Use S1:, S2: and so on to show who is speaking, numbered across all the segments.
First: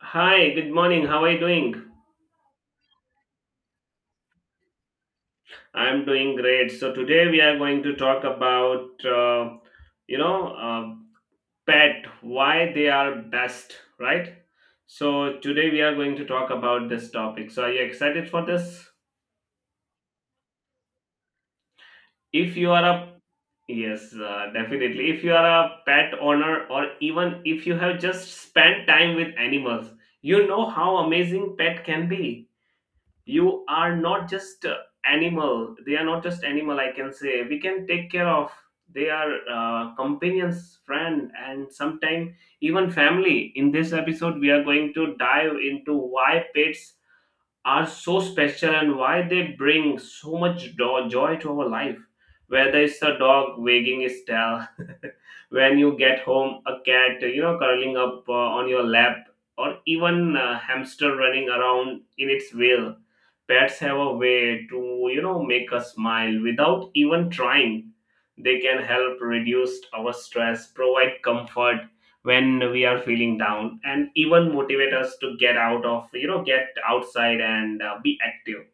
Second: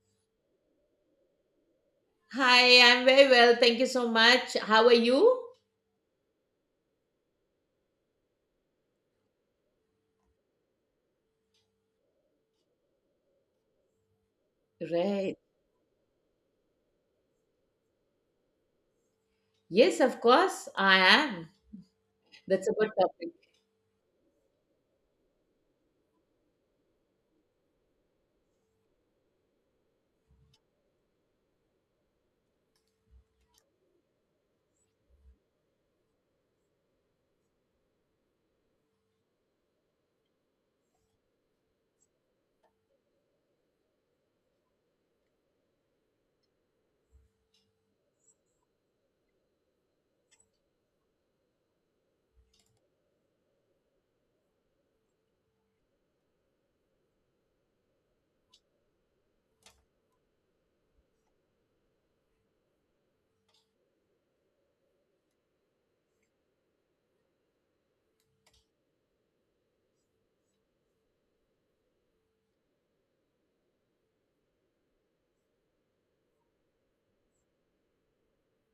S1: Hi, good morning. How are you doing?
S2: Hi, I'm very well. Thank you so much. How are you?
S1: I'm doing great. So today we are going to talk about you know uh, pet why they are best, right? So
S2: Right.
S1: today we are going to talk about this topic. So are you excited for this?
S2: Yes, of course, I am.
S1: If
S2: That's
S1: you
S2: a
S1: are
S2: good
S1: a
S2: topic.
S1: yes, definitely. If you are a pet owner or even if you have just spent time with animals, you know how amazing pet can be. You are not just animal. They are not just animal, I can say. We can take care of. They are companions, friend, and sometimes even family. In this episode, we are going to dive into why pets are so special and why they bring so much joy to our life. Whether it's a dog wagging its tail, when you get home, a cat, curling up on your lap, or even a hamster running around in its wheel. Pets have a way to, make us smile without even trying. They can help reduce our stress, provide comfort, when we are feeling down, and even motivate us to get out of you know get outside and be active.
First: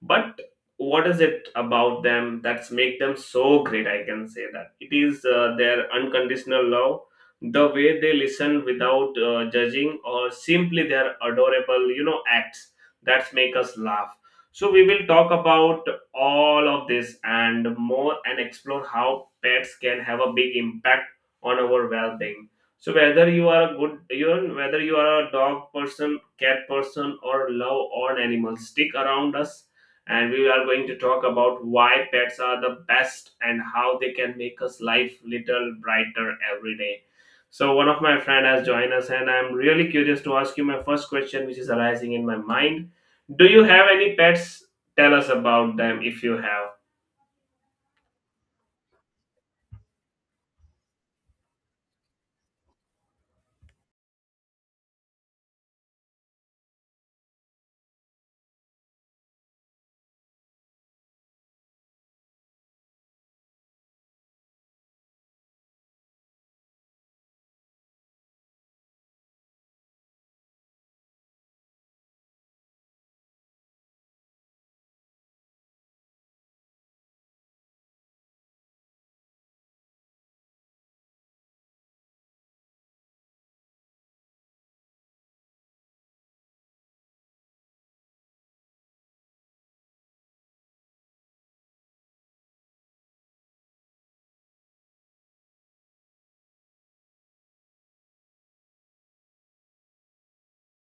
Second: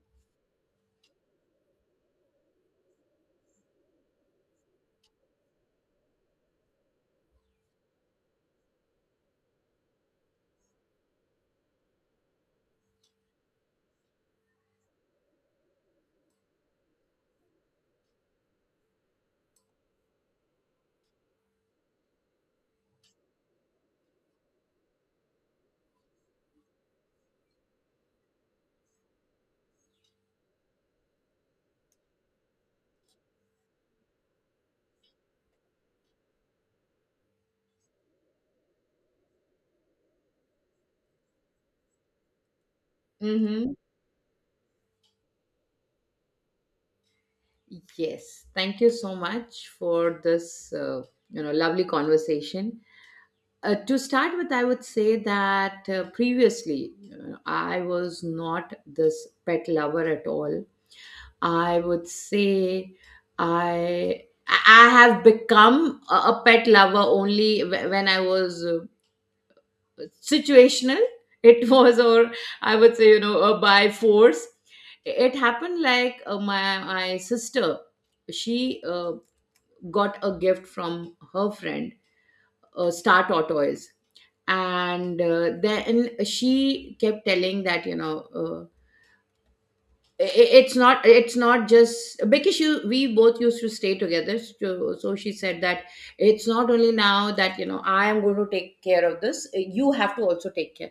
S1: But what is it about them that's make them so great? I can say that it is their unconditional love, the way they listen without judging, or simply their adorable acts that make us laugh. So we will talk about all of this and more, and explore how pets can have a big impact on our well-being. So whether you are a good you know, whether you are a dog person, cat person, or love all animals, stick around us, and we are going to talk about why pets are the best and how they can make us life little brighter every day. So one of my friend has joined us, and I'm really curious to ask you my first question, which is arising in my mind. Do you
S2: Mm-hmm.
S1: have any pets? Tell us about them if you have.
S2: Yes. Thank you so much for this, lovely conversation. To start with, I would say that previously I was not this pet lover at all. I would say I I have become a pet lover only when I was situational, it was, or I would say you know a by force. It happened like, my sister, she got a gift from her friend, star tortoise. And then she kept telling that, uh, it's not it's not just because she, we both used to stay together. So, so she said that it's not only now that, you know, I am going to take care of this, you have to also take care.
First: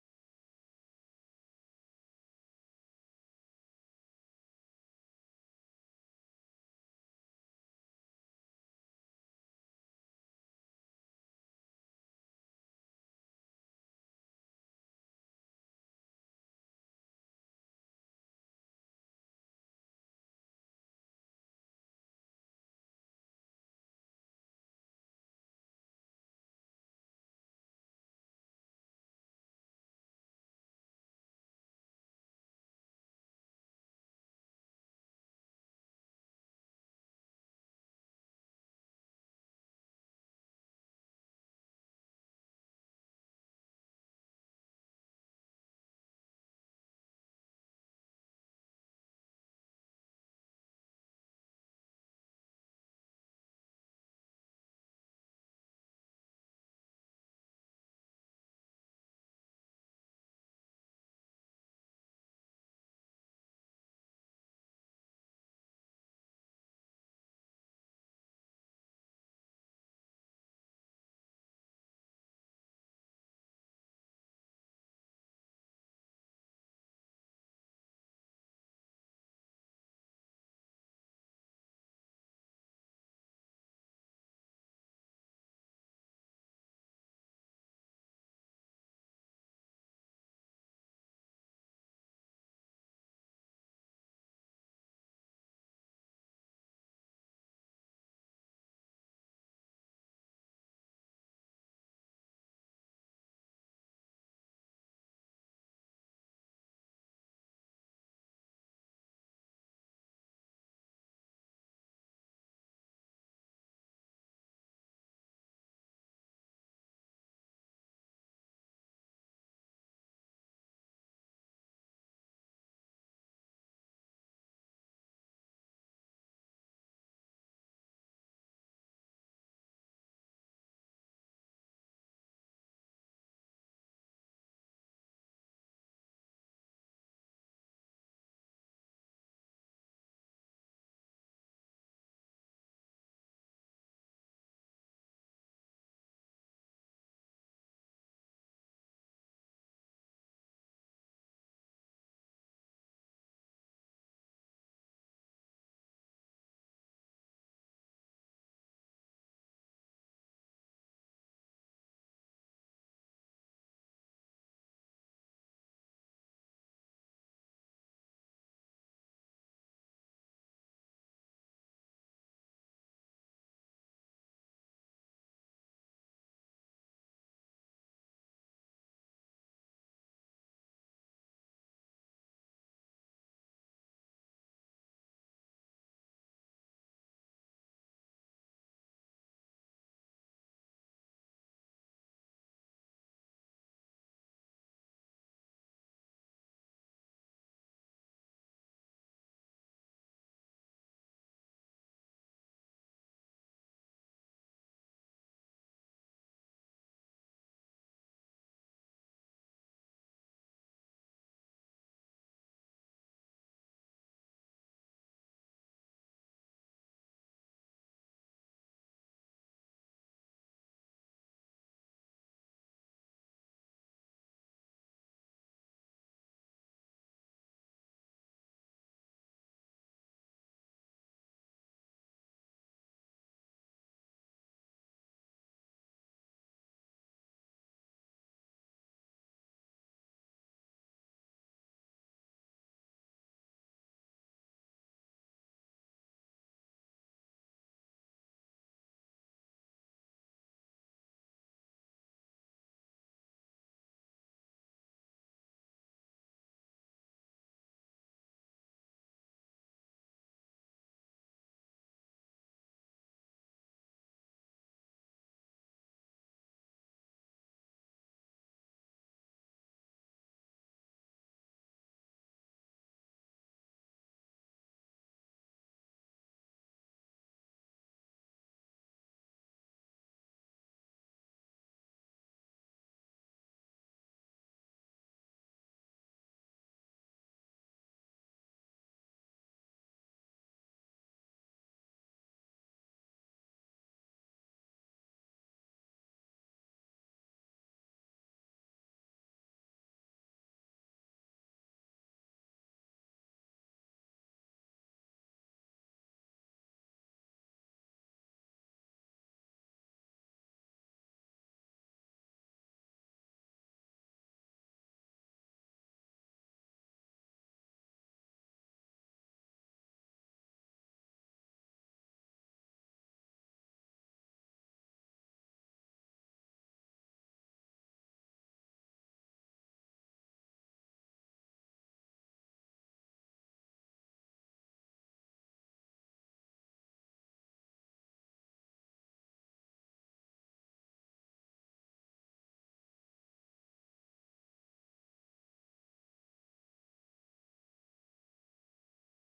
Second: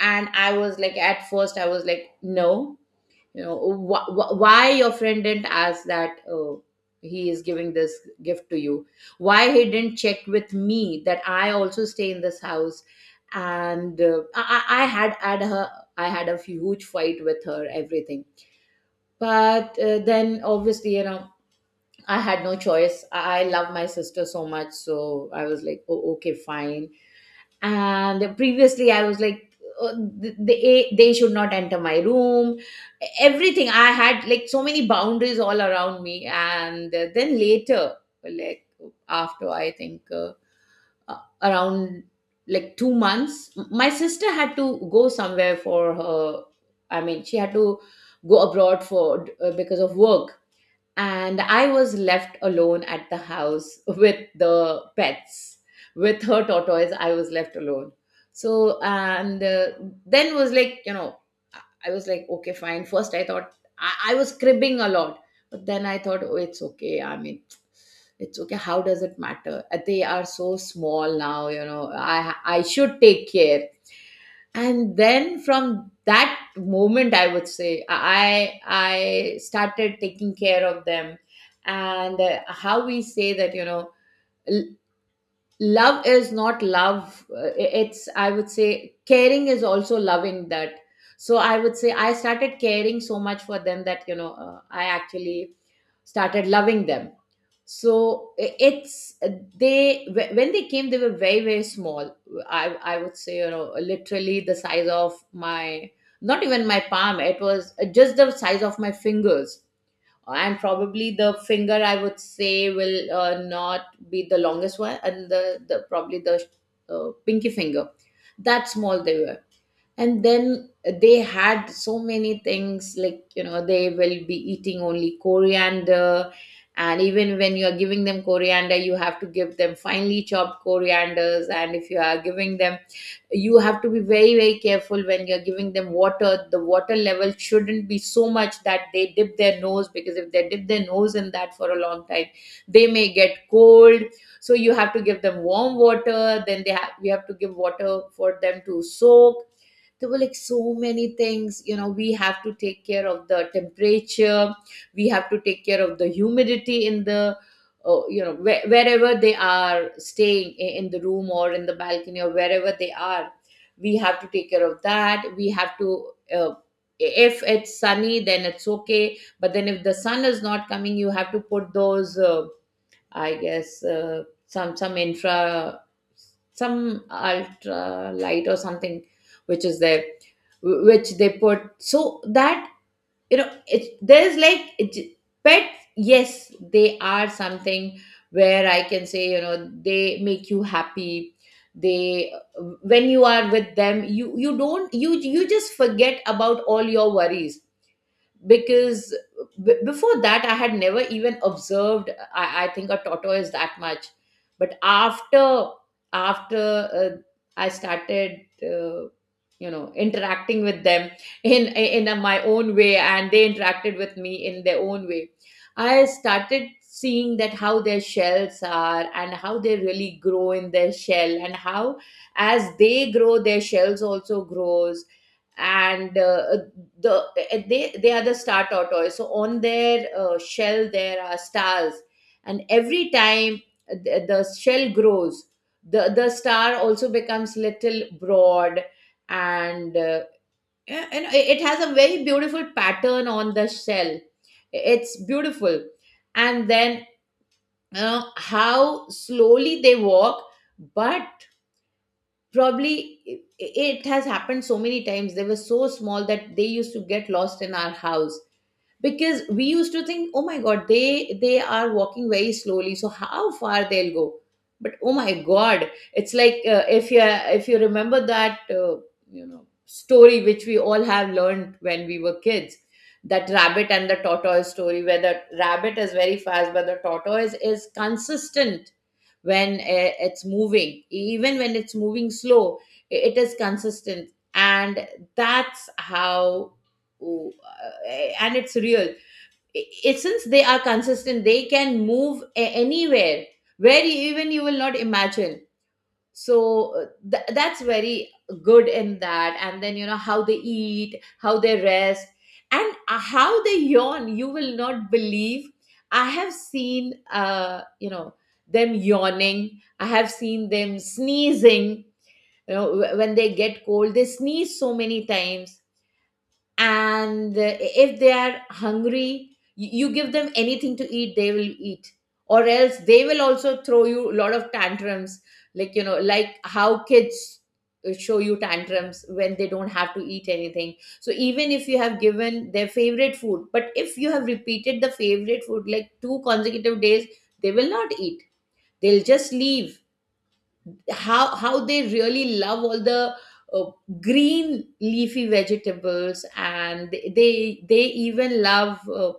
S2: And I was like, at first I was like, no, you know, why your friend didn't ask that. Oh, he is giving this gift to you. Why he didn't check with me that I also stay in this house? And I had had her. I had a huge fight with her, everything. But then obviously, you know, I had no choice. I love my sister so much, so I was like, oh, okay, fine. And previously I was like, uh, they should not enter my room, everything. I had like so many boundaries all around me. And then later, like after I think, around like 2 months, my sister had to go somewhere for her, I mean, she had to go abroad for, because of work. And I was left alone at the house with the pets. With her tortoise, I was left alone. So, and then was like, you know, I I was like, okay, fine. First, I thought I was cribbing a lot, but then I thought, oh, it's okay. I mean, it's okay. How does it matter? They are so small now, you know, I should take care. And then from that moment, I would say I started taking care of them. And how we say that, you know, love is not love, it's, I would say, caring is also loving that. So I would say I started caring so much for them that, you know, I actually started loving them. So i- it's uh, they when they came, they were very very small. I would say, you know, literally the size of my, not even my palm. It was, just the size of my fingers. And probably the finger, I would say, will not be the longest one, and the probably the, pinky finger, that small they were. And then they had so many things, like, you know, they will be eating only coriander. And even when you are giving them coriander, you have to give them finely chopped corianders. And if you are giving them, you have to be very very careful. When you're giving them water, the water level shouldn't be so much that they dip their nose, because if they dip their nose in that for a long time, they may get cold. So you have to give them warm water. Then they have, we have to give water for them to soak. There were like so many things, you know, we have to take care of the temperature. We have to take care of the humidity in the, you know, wherever they are staying, in the room or in the balcony or wherever they are, we have to take care of that. We have to, uh, if it's sunny then it's okay, but then if the sun is not coming, you have to put those, I guess, some infra, some ultra light or something, which is there, which they put so that, you know, it. There's like it, pets. Yes, they are something where I can say, you know, they make you happy. They, when you are with them, you don't, you just forget about all your worries. Because before that, I had never even observed, I think, a tortoise that much. But after, after uh, I started, you know, interacting with them in my own way, and they interacted with me in their own way. I started seeing that how their shells are, and how they really grow in their shell, and how as they grow, their shells also grows. And, the they are the star tortoise, so on their, shell, there are stars. And every time the shell grows, the star also becomes little broad. And, yeah, and it has a very beautiful pattern on the shell. It's beautiful. And then, how slowly they walk. But probably it has happened so many times, they were so small that they used to get lost in our house, because we used to think, oh my god, they are walking very slowly, so how far they'll go. But oh my god, it's like, if you, if you remember that, you know, story which we all have learned when we were kids, that rabbit and the tortoise story, where the rabbit is very fast but the tortoise is consistent. When, it's moving, even when it's moving slow, it is consistent. And that's how, ooh, uh, and it's real. Since they are consistent, they can move anywhere where you, even you will not imagine. So, that's very good in that. And then, you know, how they eat, how they rest, and, how they yawn, you will not believe. I have seen, them yawning. I have seen them sneezing, you know, when they get cold, they sneeze so many times. And, if they are hungry, you give them anything to eat, they will eat. Or else they will also throw you a lot of tantrums, like, you know, like how kids, show you tantrums when they don't have to eat anything. So even if you have given their favorite food, but if you have repeated the favorite food like two consecutive days, they will not eat, they'll just leave. How they really love all the, uh, green leafy vegetables. And they even love, uh,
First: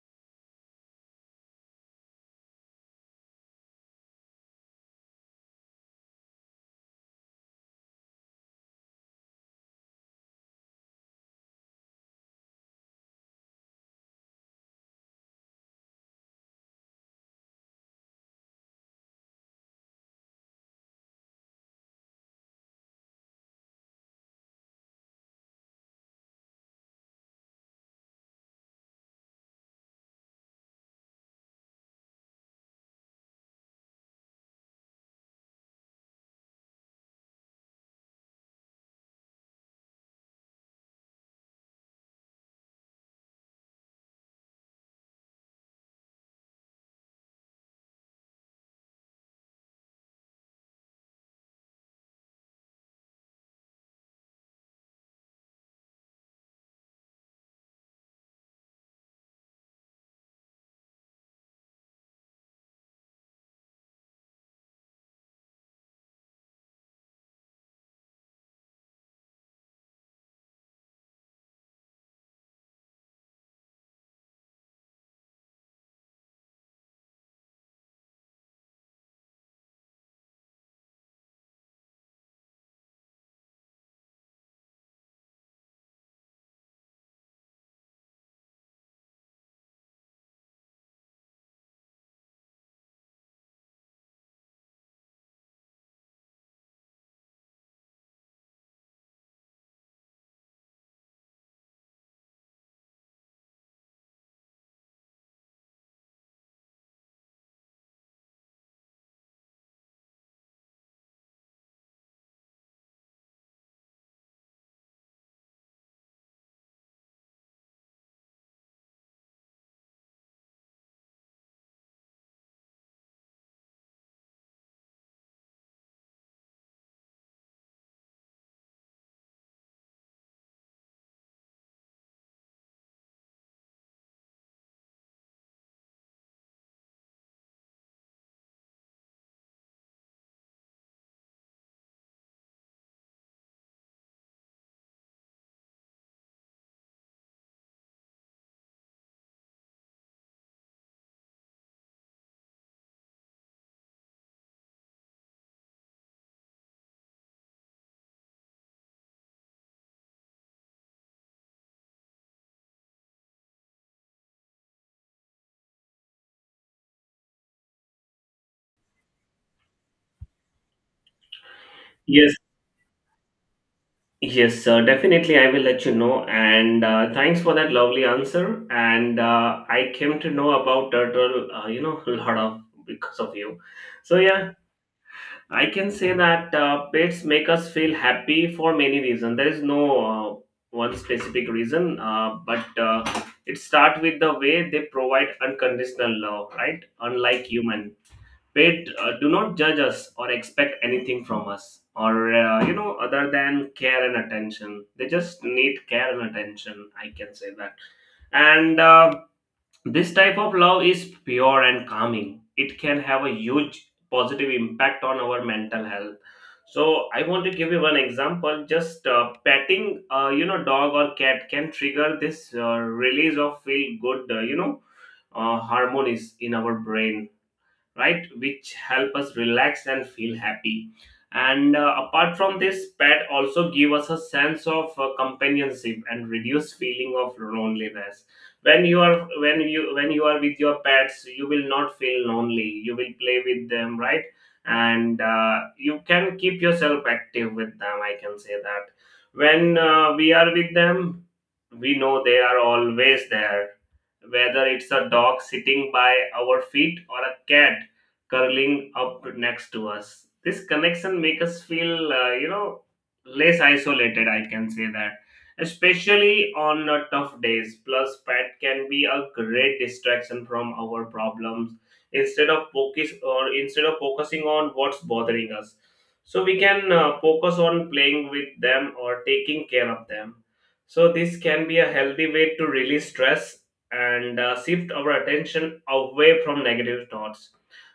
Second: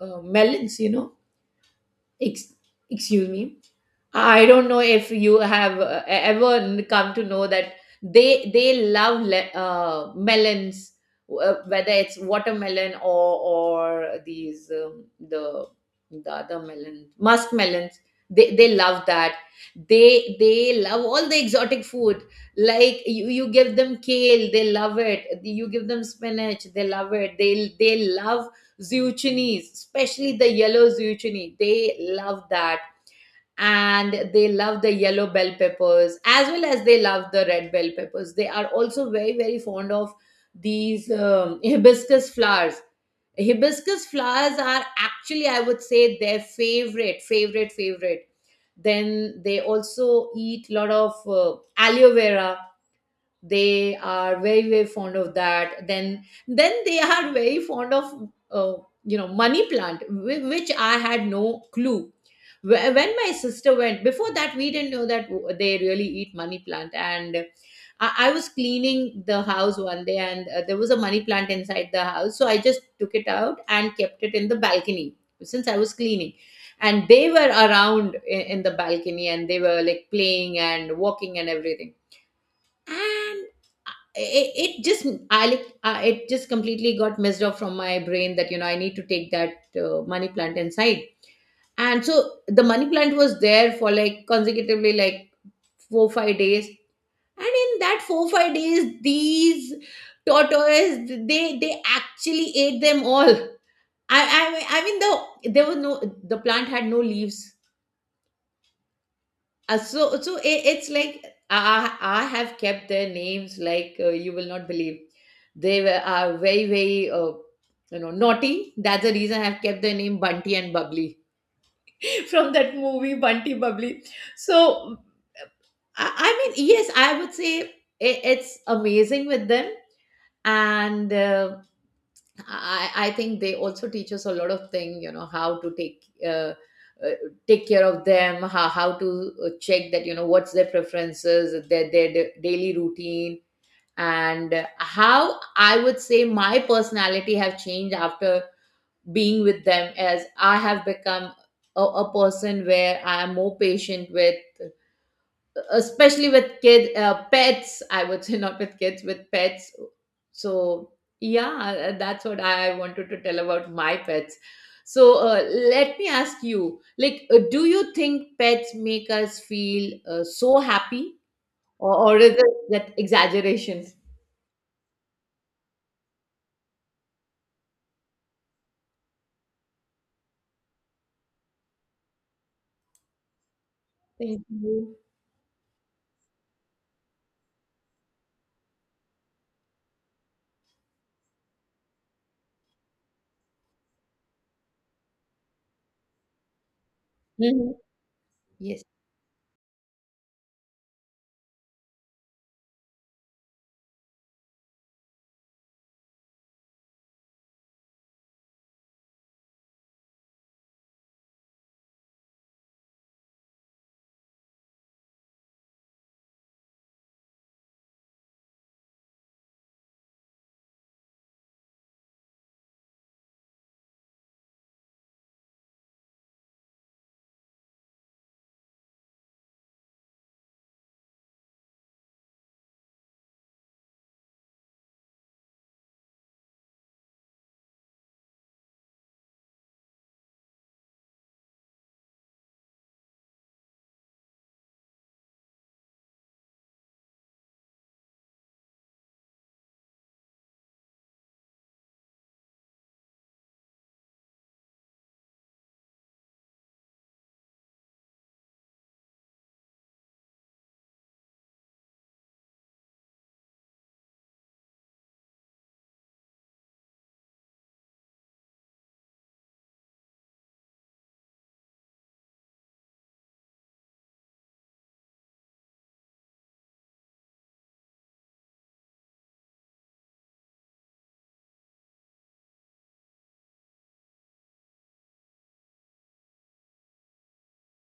S2: uh, melons, you know. Ex- Excuse me, I don't know if you have, ever come to know that they love, melons, whether it's watermelon or these, the other melon, musk melons. They love that. They love all the exotic food. Like you give them kale, they love it. You give them spinach, they love it. They love zucchinis, especially the yellow zucchini. They love that. And they love the yellow bell peppers, as well as they love the red bell peppers. They are also very very fond of these, hibiscus flowers. Hibiscus flowers are actually, I would say, their favorite favorite favorite. Then they also eat a lot of, aloe vera. They are very very fond of that. Then they are very fond of, you know, money plant, which I had no clue. When my sister went, before that we didn't know that they really eat money plant. And I was cleaning the house one day, and, there was a money plant inside the house, so I just took it out and kept it in the balcony since I was cleaning. And they were around in the balcony, and they were like playing and walking and everything. And it just, I like, it just completely got messed up from my brain that, you know, I need to take that, money plant inside. And so the money plant was there for like consecutively like four five days. And in that four five days, these tortoise, they actually ate them all. I mean the, there was no, the plant had no leaves. It's like I have kept their names like, you will not believe. They were are very very, you know, naughty. That's the reason I've kept their name Bunty and Bubbly from that movie Bunty Bubbly. So I mean, yes, I would say it's amazing with them. And. I think they also teach us a lot of things, you know, how to uh, take care of them, how to check that, you know, what's their preferences, daily routine, and how I would say my personality have changed after being with them, as I have become a person where I am more patient with, especially with kid pets, I would say. Not with kids, with pets. So, yeah, that's what I wanted to tell about my pets. So, let me ask you, like, do you think pets make us feel so happy, or is
S1: Yes,
S2: it that exaggeration?
S1: yes, sir. Definitely, I will let you know. And thanks for that lovely answer. And I came to know about turtle, a lot of because of you. So
S2: Thank
S1: yeah,
S2: you.
S1: I can say that pets make us feel happy for many reasons. There is no one specific reason, but it starts with the way they provide unconditional love, right? Unlike
S2: Mhm.
S1: human,
S2: Yes.
S1: pet do not judge us or expect anything from us, or other than care and attention. They just need care and attention. I can say that. And. Uh, this type of love is pure and calming. It can have a huge positive impact on our mental health. So I want to give you one example. Just petting, dog or cat can trigger this release of feel good, hormones in our brain, right, which help us relax and feel happy. And apart from this, pet also give us a sense of companionship and reduce feeling of loneliness. When you are with your pets, you will not feel lonely, you will play with them, right? And you can keep yourself active with them, I can say that. When we are with them, we know they are always there, whether it's a dog sitting by our feet or a cat curling up next to us. This connection makes us feel, less isolated. I can say that, especially on tough days. Plus, pet can be a great distraction from our problems. Instead of focusing on what's bothering us, so we can focus on playing with them or taking care of them. So this can be a healthy way to release stress and shift our attention away from negative thoughts.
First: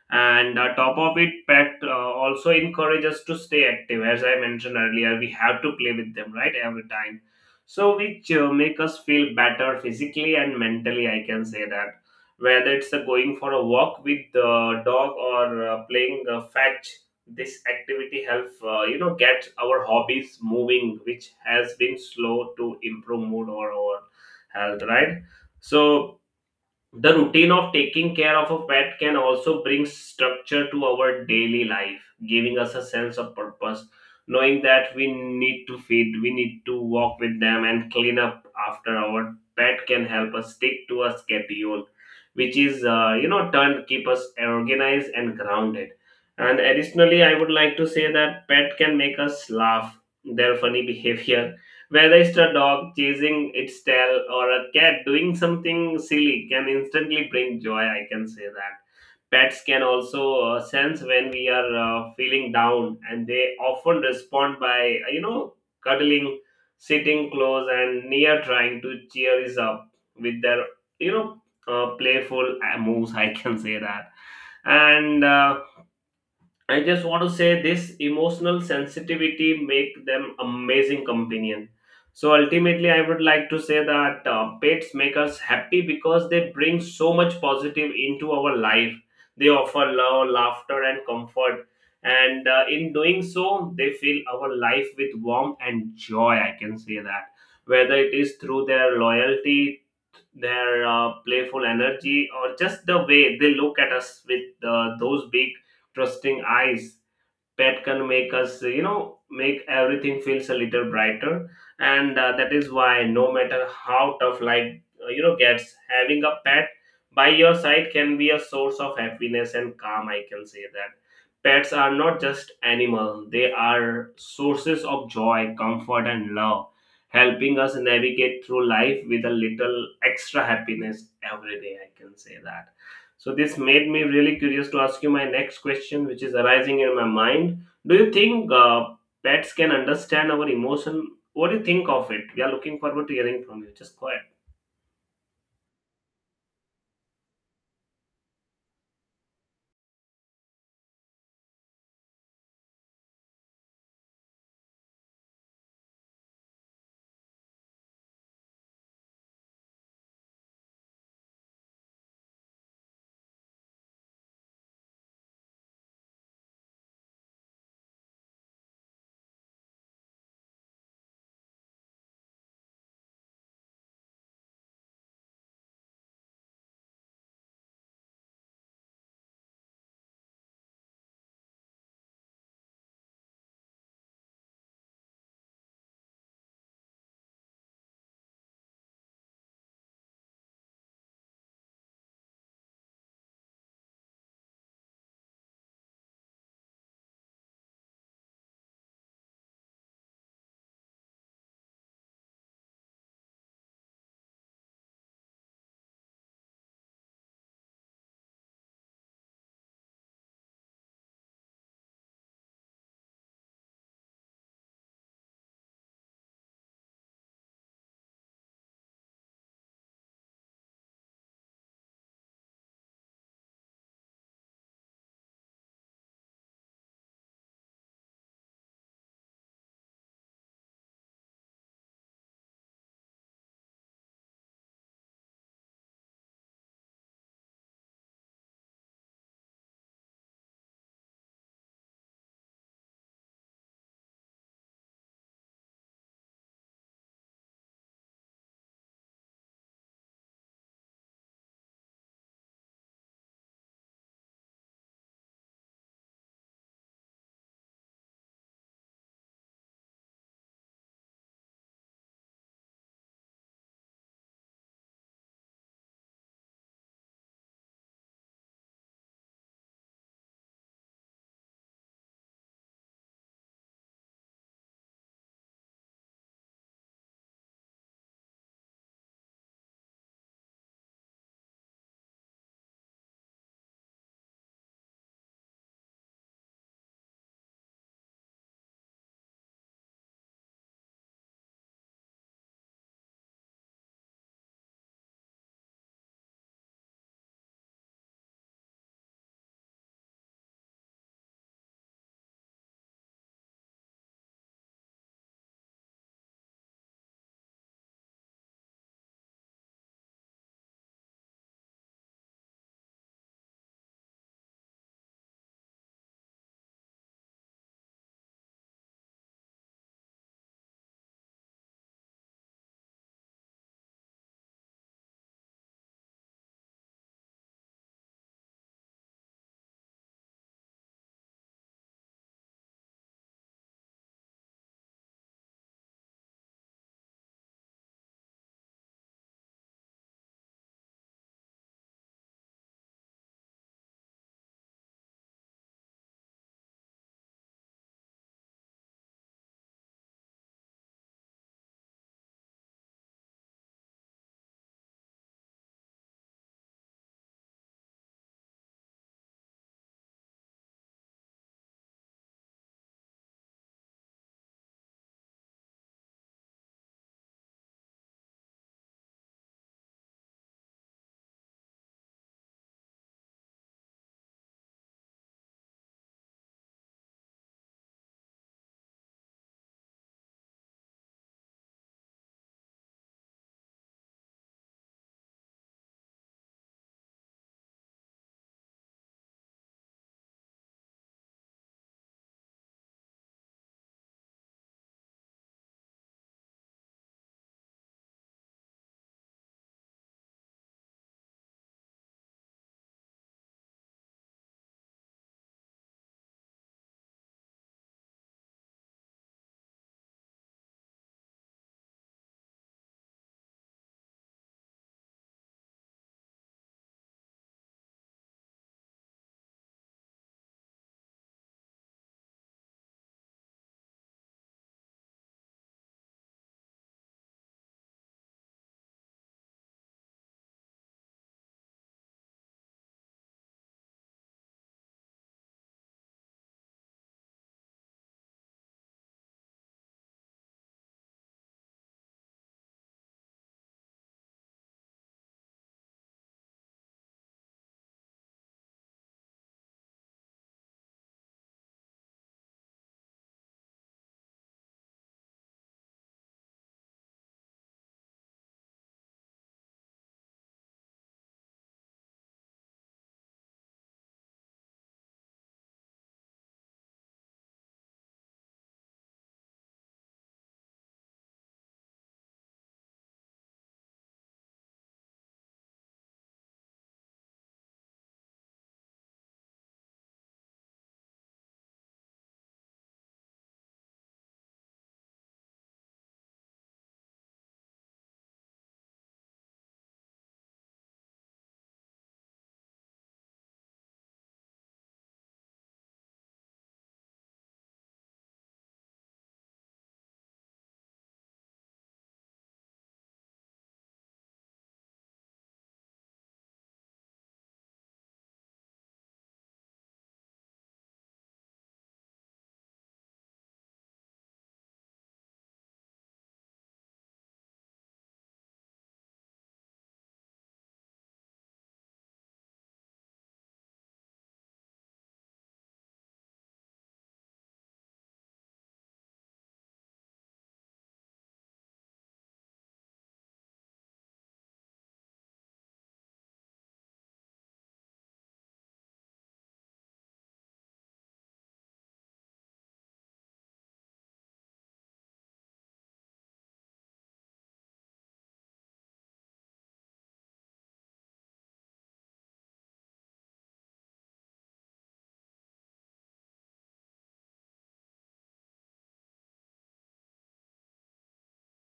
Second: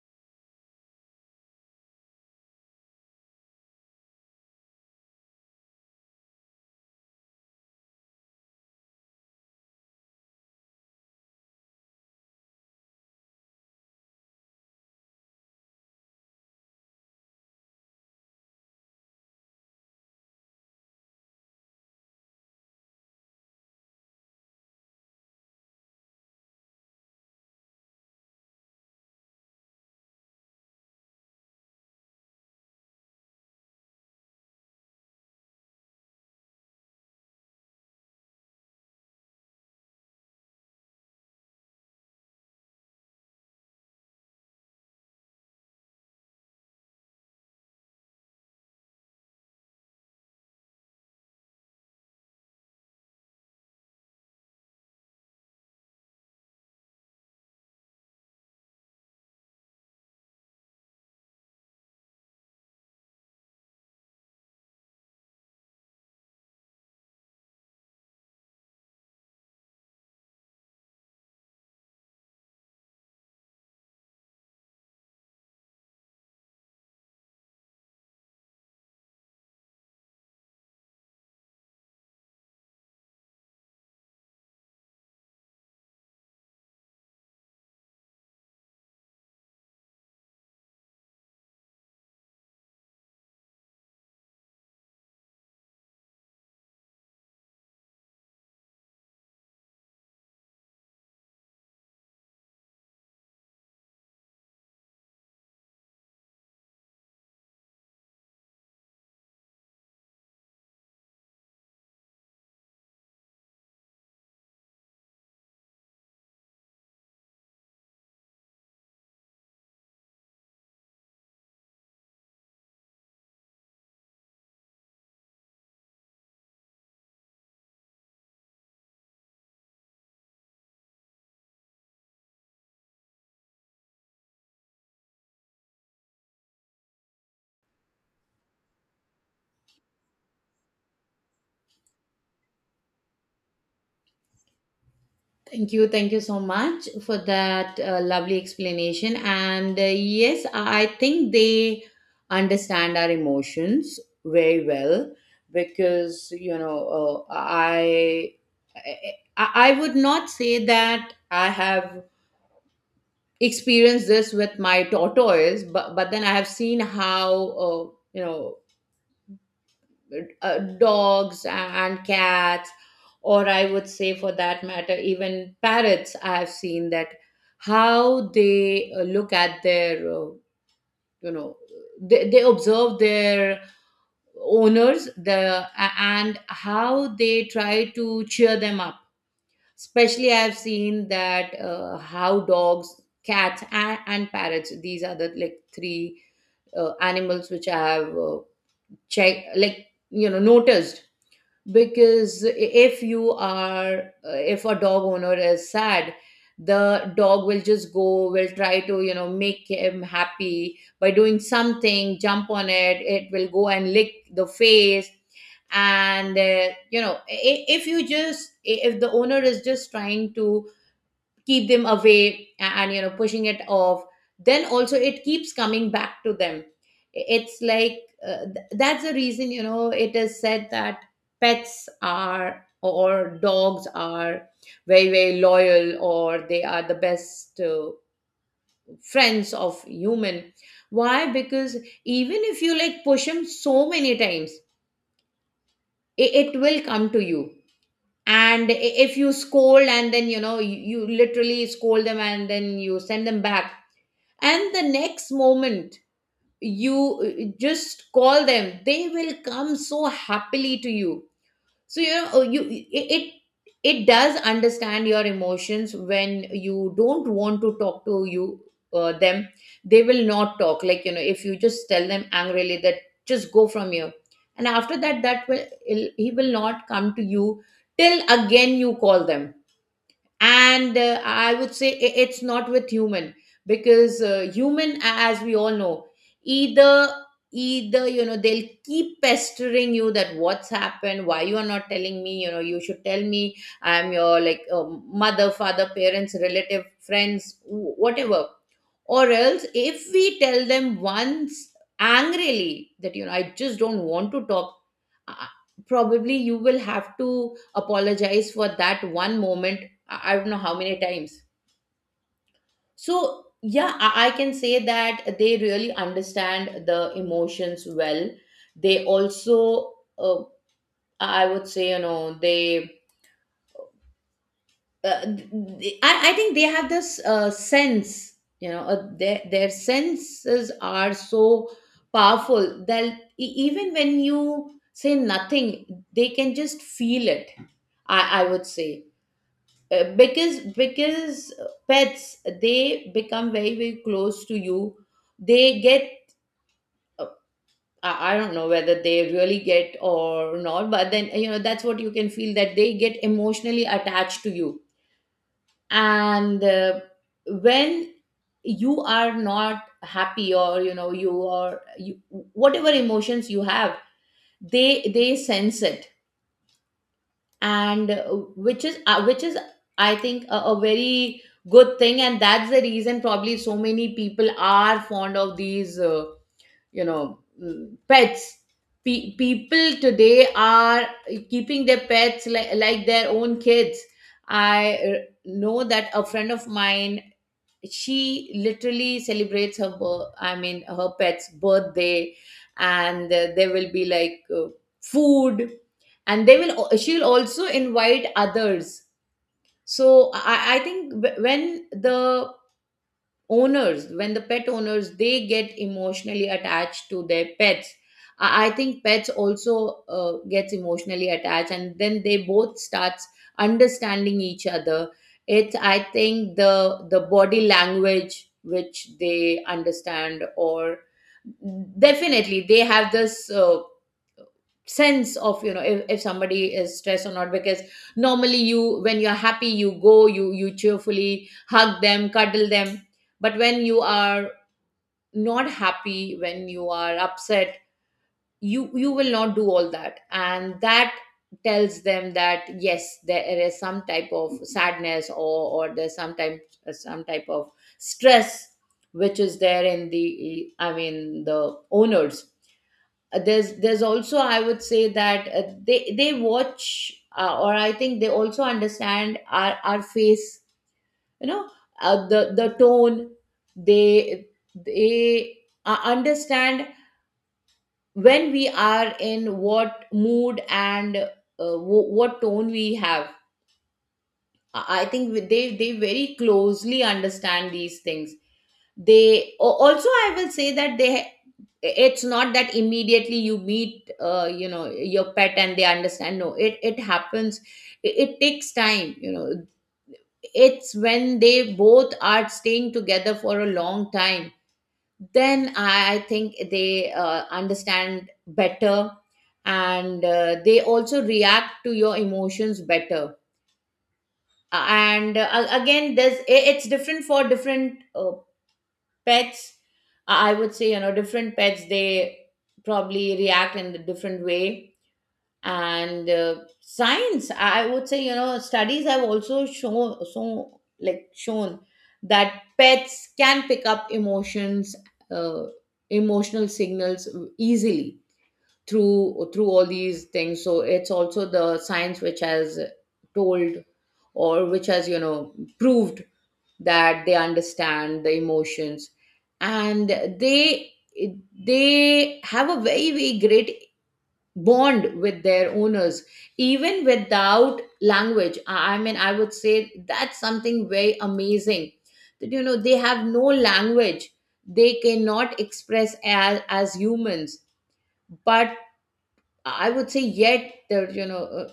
S1: And top of it, pet also encourage us to stay active, as I mentioned earlier. We have to play with them, right, every time. So which make us feel better physically and mentally, I can say that, whether it's going for a walk with the dog or playing fetch. This activity help get our hobbies moving, which has been slow to improve mood or our health, right? So the routine of taking care of a pet can also bring structure to our daily life, giving us a sense of purpose, knowing that we need to feed, we need to walk with them, and clean up after our pet can help us stick to a schedule, which is, turn keep us organized and grounded. And additionally, I would like to say that pet can make us laugh. Their funny behavior, whether it's a dog chasing its tail or a cat doing something silly, can instantly bring joy, I can say that. Pets can also sense when we are feeling down, and they often respond by, cuddling, sitting close and near, trying to cheer us up with their, you know, playful moves, I can say that. And I just want to say this emotional sensitivity make them amazing companion. So ultimately, I would like to say that pets make us happy because they bring so much positive into our life. They offer love, laughter, and comfort, and in doing so, they fill our life with warmth and joy. I can say that, whether it is through their loyalty, their playful energy, or just the way they look at us with those big trusting eyes. Pet can make us make everything feels a little brighter. And that is why no matter how tough life gets, having a pet by your side can be a source of happiness and calm, I can say that. Pets are not just animal, they are sources of joy, comfort, and love, helping us navigate through life with a little extra happiness every day, I can say that. So this made me really curious to ask you my next question, which is arising in my mind. Do you think pets can understand our emotion? What do you think of it? We are looking forward to hearing from you. Just go ahead.
S2: Thank you. Thank you so much for that lovely explanation. And yes, I think they understand our emotions very well because, you know, I would not say that I have experienced this with my tortoise, but then I have seen how, you know, dogs and cats, or I would say, for that matter, even parrots. I have seen that how they look at their, you know, they observe their owners, and how they try to cheer them up. Especially I've seen that how dogs, cats, and parrots, these are the, like, three animals which I have checked, like, you know, noticed. Because if you are if a dog owner is sad, the dog will just go, will try to, you know, make him happy by doing something, jump on it, it will go and lick the face. And you know, if the owner is just trying to keep them away, and, you know, pushing it off, then also it keeps coming back to them. It's like, that's the reason, you know, it is said that pets are, or dogs are, very, very loyal, or they are the best friends of human. Why? Because even if you, like, push them so many times, it will come to you. And if you scold, and then, you know, you literally scold them and then you send them back, and the next moment you just call them, they will come so happily to you. So, you know, you it it does understand your emotions. When you don't want to talk to you them, they will not talk. Like, you know, if you just tell them angrily that just go from here, and after that, that will he will not come to you till again you call them. And I would say it's not with human, because human, as we all know, either either, you know, they'll keep pestering you that what's happened, why you are not telling me, you know, you should tell me. I'm your, like, mother, father, parents, relative, friends, whatever. Or else, if we tell them once angrily that, you know, I just don't want to talk, uh, uh, probably you will have to apologize for that one moment I don't know how many times. So, yeah, I can say that they really understand the emotions well. They also, uh, I would say, you know, they uh, I think they have this sense, you know, their senses are so powerful that even when you say nothing, they can just feel it. I would say, because pets, they become very, very close to you. They get, uh, I don't know whether they really get or not, but then, you know, that's what you can feel, that they get emotionally attached to you. And when you are not happy, or, you know, whatever emotions you have, they sense it. And which is, I think, a very good thing, and that's the reason probably so many people are fond of these, you know, pets. People today are keeping their pets like their own kids. I know that a friend of mine, she literally celebrates I mean, her pet's birthday. And there will be, like, food, and they will she'll also invite others. So I think when the pet owners, they get emotionally attached to their pets, I think pets also gets emotionally attached, and then they both starts understanding each other. It's, I think, the body language which they understand. Or definitely they have this uh, sense of, you know, if somebody is stressed or not. Because normally, you when you're happy, you go, you cheerfully hug them, cuddle them. But when you are not happy, when you are upset, you will not do all that, and that tells them that yes, there is some type of sadness, or there's some type of stress which is there in the, I mean, the owners. There's also, I would say that, they watch, or I think they also understand our face, you know, the tone. They they understand when we are in what mood, and what tone we have. I think they very closely understand these things. Also, I will say that they it's not that immediately you meet you know your pet and they understand, no, it happens, it takes time, you know. It's when they both are staying together for a long time, then I think they understand better, and they also react to your emotions better. And again, it's different for different pets. I would say, you know, different pets, they probably react in a different way. And science, I would say, you know, studies have also shown, shown that pets can pick up emotions uh, emotional signals easily through all these things. So it's also the science which has told, or which has, you know, proved that they understand the emotions, and they have a very, very great bond with their owners even without language. I would say that's something very amazing, that, you know, they have no language, they cannot express as humans. But I would say, yet, that, you know,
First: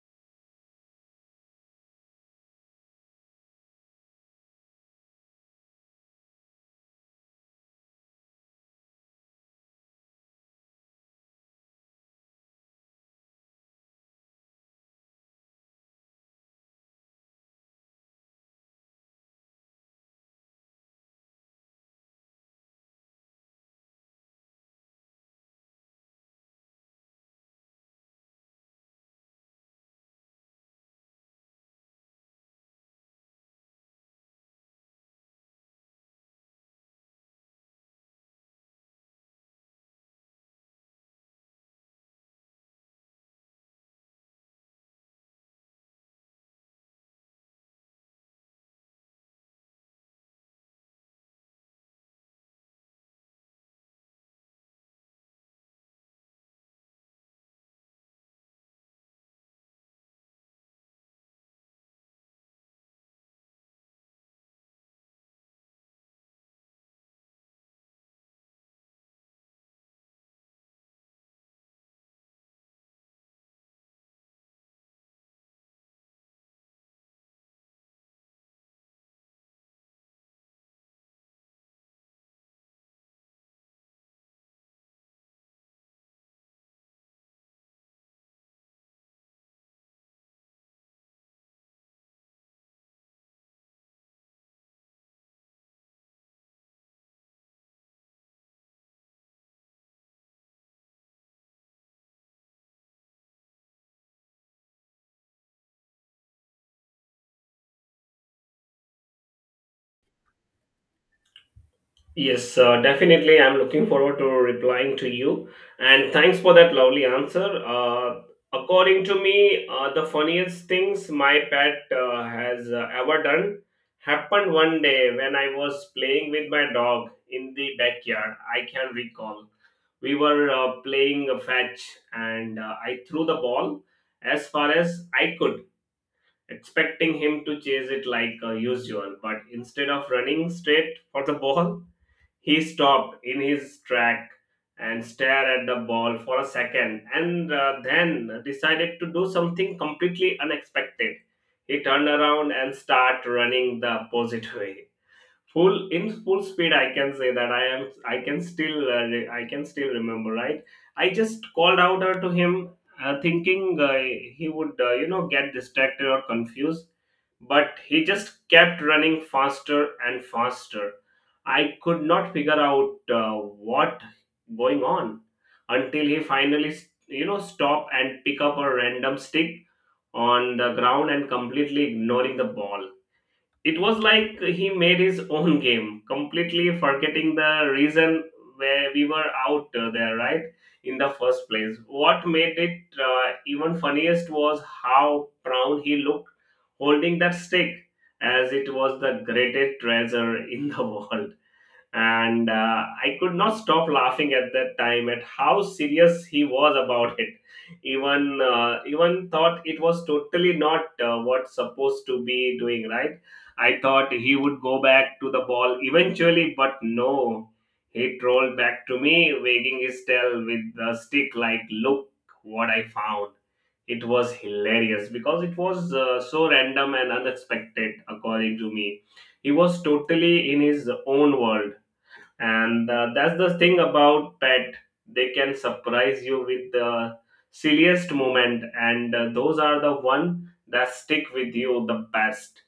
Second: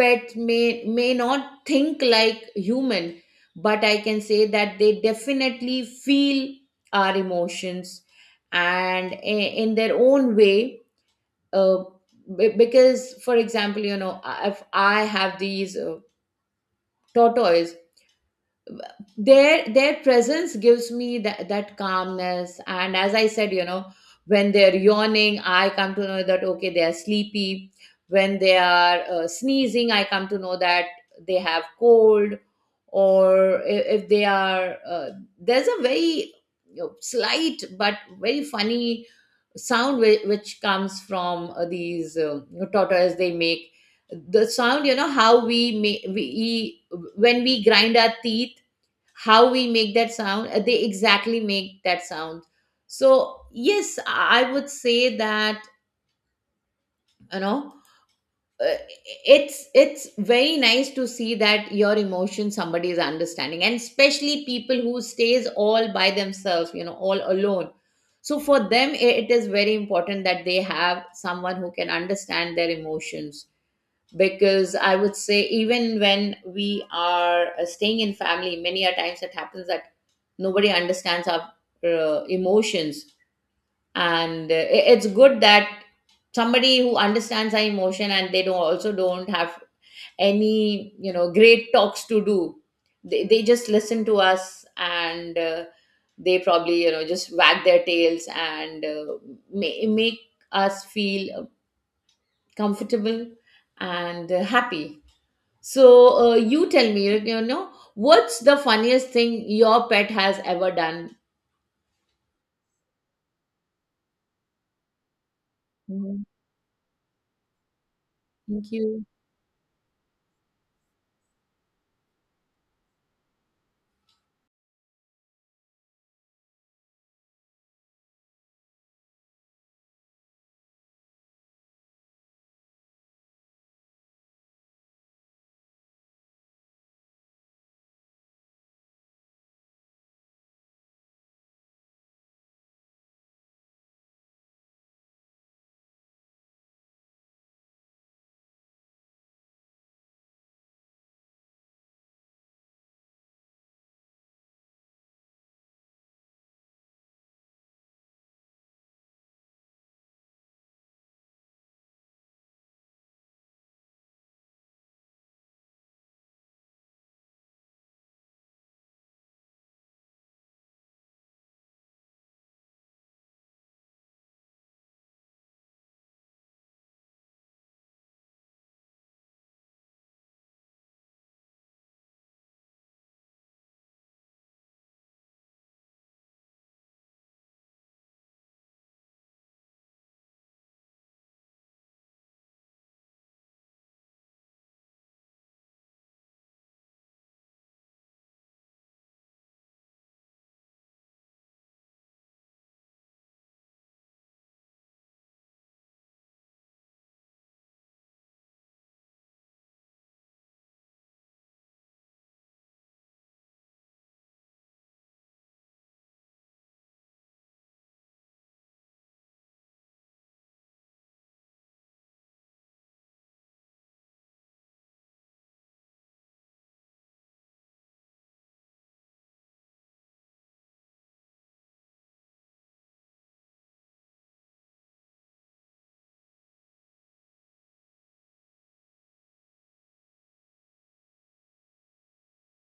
S2: pet may not think like human, but I can say that they definitely feel our emotions, and in their own way. uh, because, for example, you know, if I have these tortoise, their presence gives me that calmness, and as I said, you know, when they're yawning, I come to know that, okay, they are sleepy. When they are sneezing, I come to know that they have cold. Or I- if they are there's a very, you know, slight but very funny sound which comes from, these, you know, tortoise, they make the sound. You know how we make we when we grind our teeth, how we make that sound, they exactly make that sound. So yes, I would say that, you know, uh, it's very nice to see that your emotion somebody is understanding, and especially people who stays all by themselves, you know, all alone. So for them, it is very important that they have someone who can understand their emotions. Because I would say even when we are staying in family, many a times it happens that nobody understands our emotions. And it's good that somebody who understands our emotion, and they don't also don't have any, you know, great talks to do. They just listen to us, and they probably, you know, just wag their tails and make us feel comfortable and happy. So, you tell me, you know, what's the funniest thing your pet has ever done?
S1: Yes, definitely. I'm looking forward to replying to you. And
S2: Mm.
S1: thanks for that lovely answer.
S2: Thank
S1: According
S2: you.
S1: to me, the funniest things my pet has ever done happened one day when I was playing with my dog in the backyard. I can recall. We were playing a fetch, and I threw the ball as far as I could, expecting him to chase it like usual. But instead of running straight for the ball, he stopped in his track and stared at the ball for a second, and then decided to do something completely unexpected. He turned around and started running the opposite way. Full in full speed, I can say that I am. I can still. I can still remember. Right, I just called out to him, thinking he would, get distracted or confused, but he just kept running faster and faster. I could not figure out what going on, until he finally, stop and pick up a random stick on the ground, and completely ignoring the ball. It was like he made his own game, completely forgetting the reason where we were out there, right? In the first place. What made it even funniest was how proud he looked holding that stick, as it was the greatest treasure in the world. And I could not stop laughing at that time at how serious he was about it. Even thought it was totally not what's supposed to be doing right. I thought he would go back to the ball eventually, but no. He trolled back to me, wagging his tail with the stick, like, "Look what I found." It was hilarious because it was so random and unexpected, according to me. He was totally in his own world. And that's the thing about pet, they can surprise you with the silliest moment, and those are the one that stick with you the best.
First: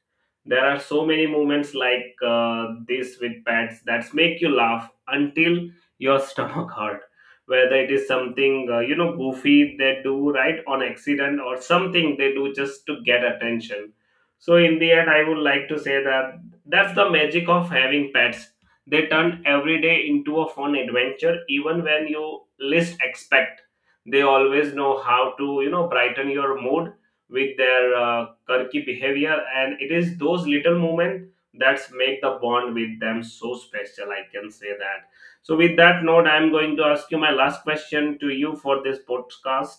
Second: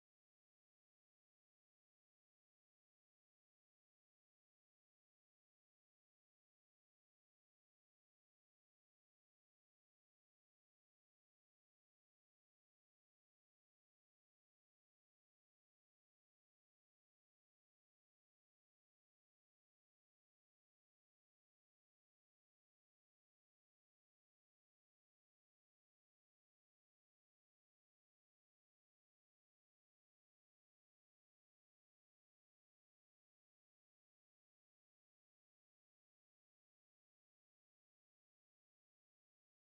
S1: There are so many moments like this with pets that make you laugh until your stomach hurt, whether it is something goofy they do right on accident or something they do just to get attention. So in the end, I would like to say that that's the magic of having pets. They turn every day into a fun adventure, even when you least expect. They always know how to, brighten your mood with their quirky behavior, and it is those little moments that make the bond with them so special. I can say that. So, with that note, I'm going to ask you my last question to you for this podcast.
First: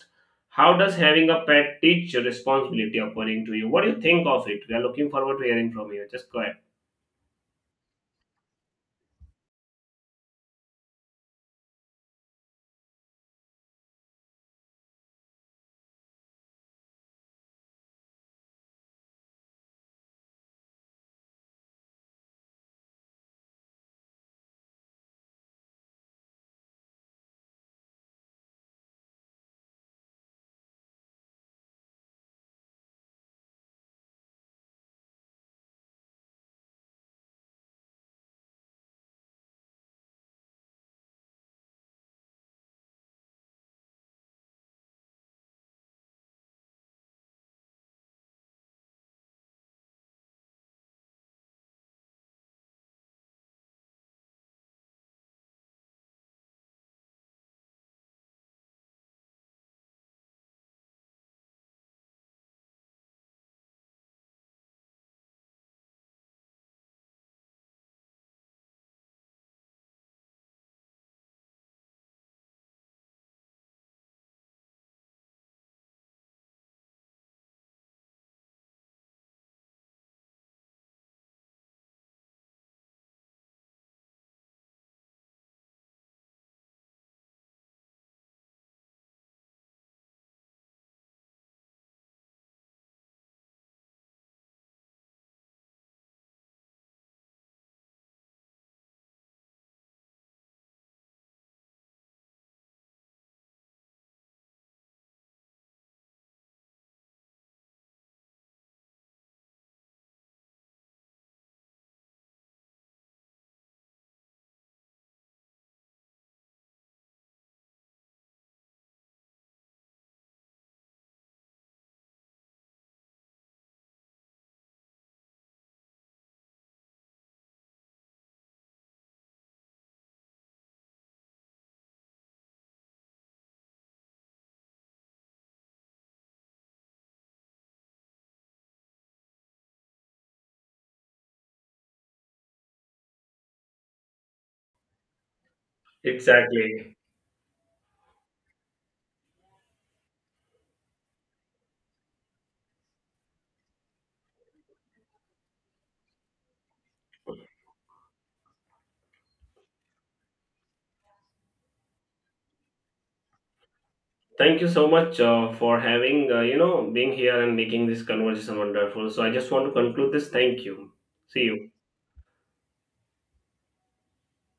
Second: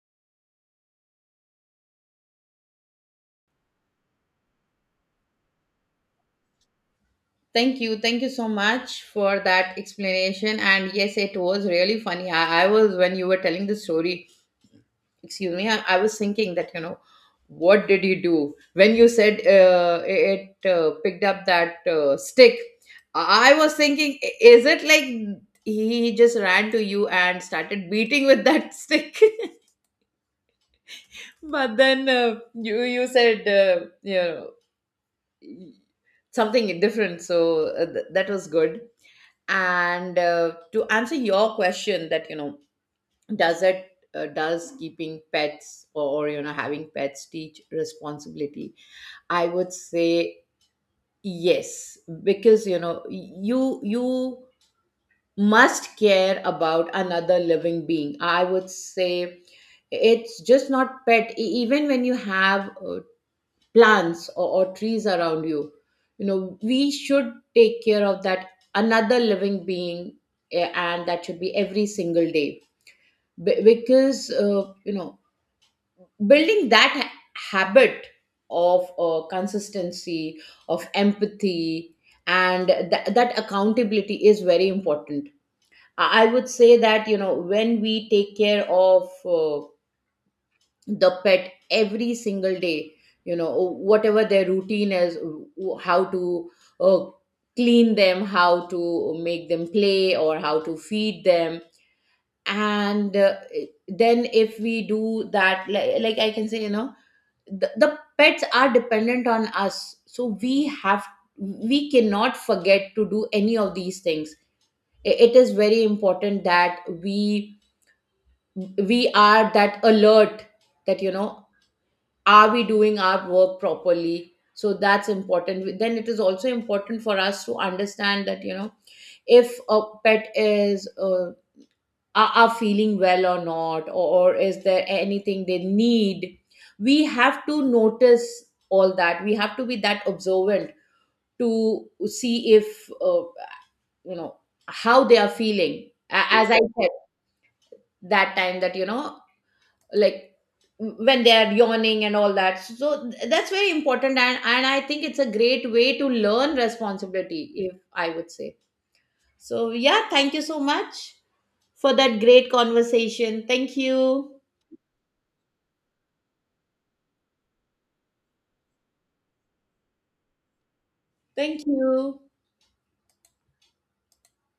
S1: How does having a pet teach responsibility according to you? What do you think of it? We are looking forward to hearing from you. Just go ahead.
S2: Thank you. Thank you so much for that explanation. And yes, it was really funny. I was, when you were telling the story, excuse me, I was thinking that, you know, what did you do? When you said picked up that stick, I was thinking, is it like he just ran to you and started beating with that stick? But then, you said, you know, y- something different, so, that was good. And to answer your question, that, you know, does it does keeping pets, or, you know, having pets teach responsibility? I would say yes, because, you know, you must care about another living being. I would say it's just not pet. Even when you have plants, or trees around you, you know, we should take care of that another living being, and that should be every single day. Because, you know, building that habit of consistency, of empathy, and that accountability is very important. I would say that, you know, when we take care of the pet every single day, you know, whatever their routine is, how to uh, clean them, how to make them play, or how to feed them. And then if we do that, like I can say, you know, the pets are dependent on us, so we cannot forget to do any of these things. It is very important that we are that alert, that, you know, are we doing our work properly? So that's important. Then it is also important for us to understand that, you know, if a pet are feeling well or not, or is there anything they need, we have to notice all that. We have to be that observant to see if, you know, how they are feeling. As I said,
S1: Exactly.
S2: that time, that, you know, like when they are yawning and all that, so that's very important. And I think it's a great way to learn responsibility, if I would say. So yeah, thank you so much for that great conversation. Thank you.
S1: Thank you so much for having, being here and making this conversation wonderful. So I just want to conclude this. Thank you. See
S2: Thank
S1: you.
S2: you.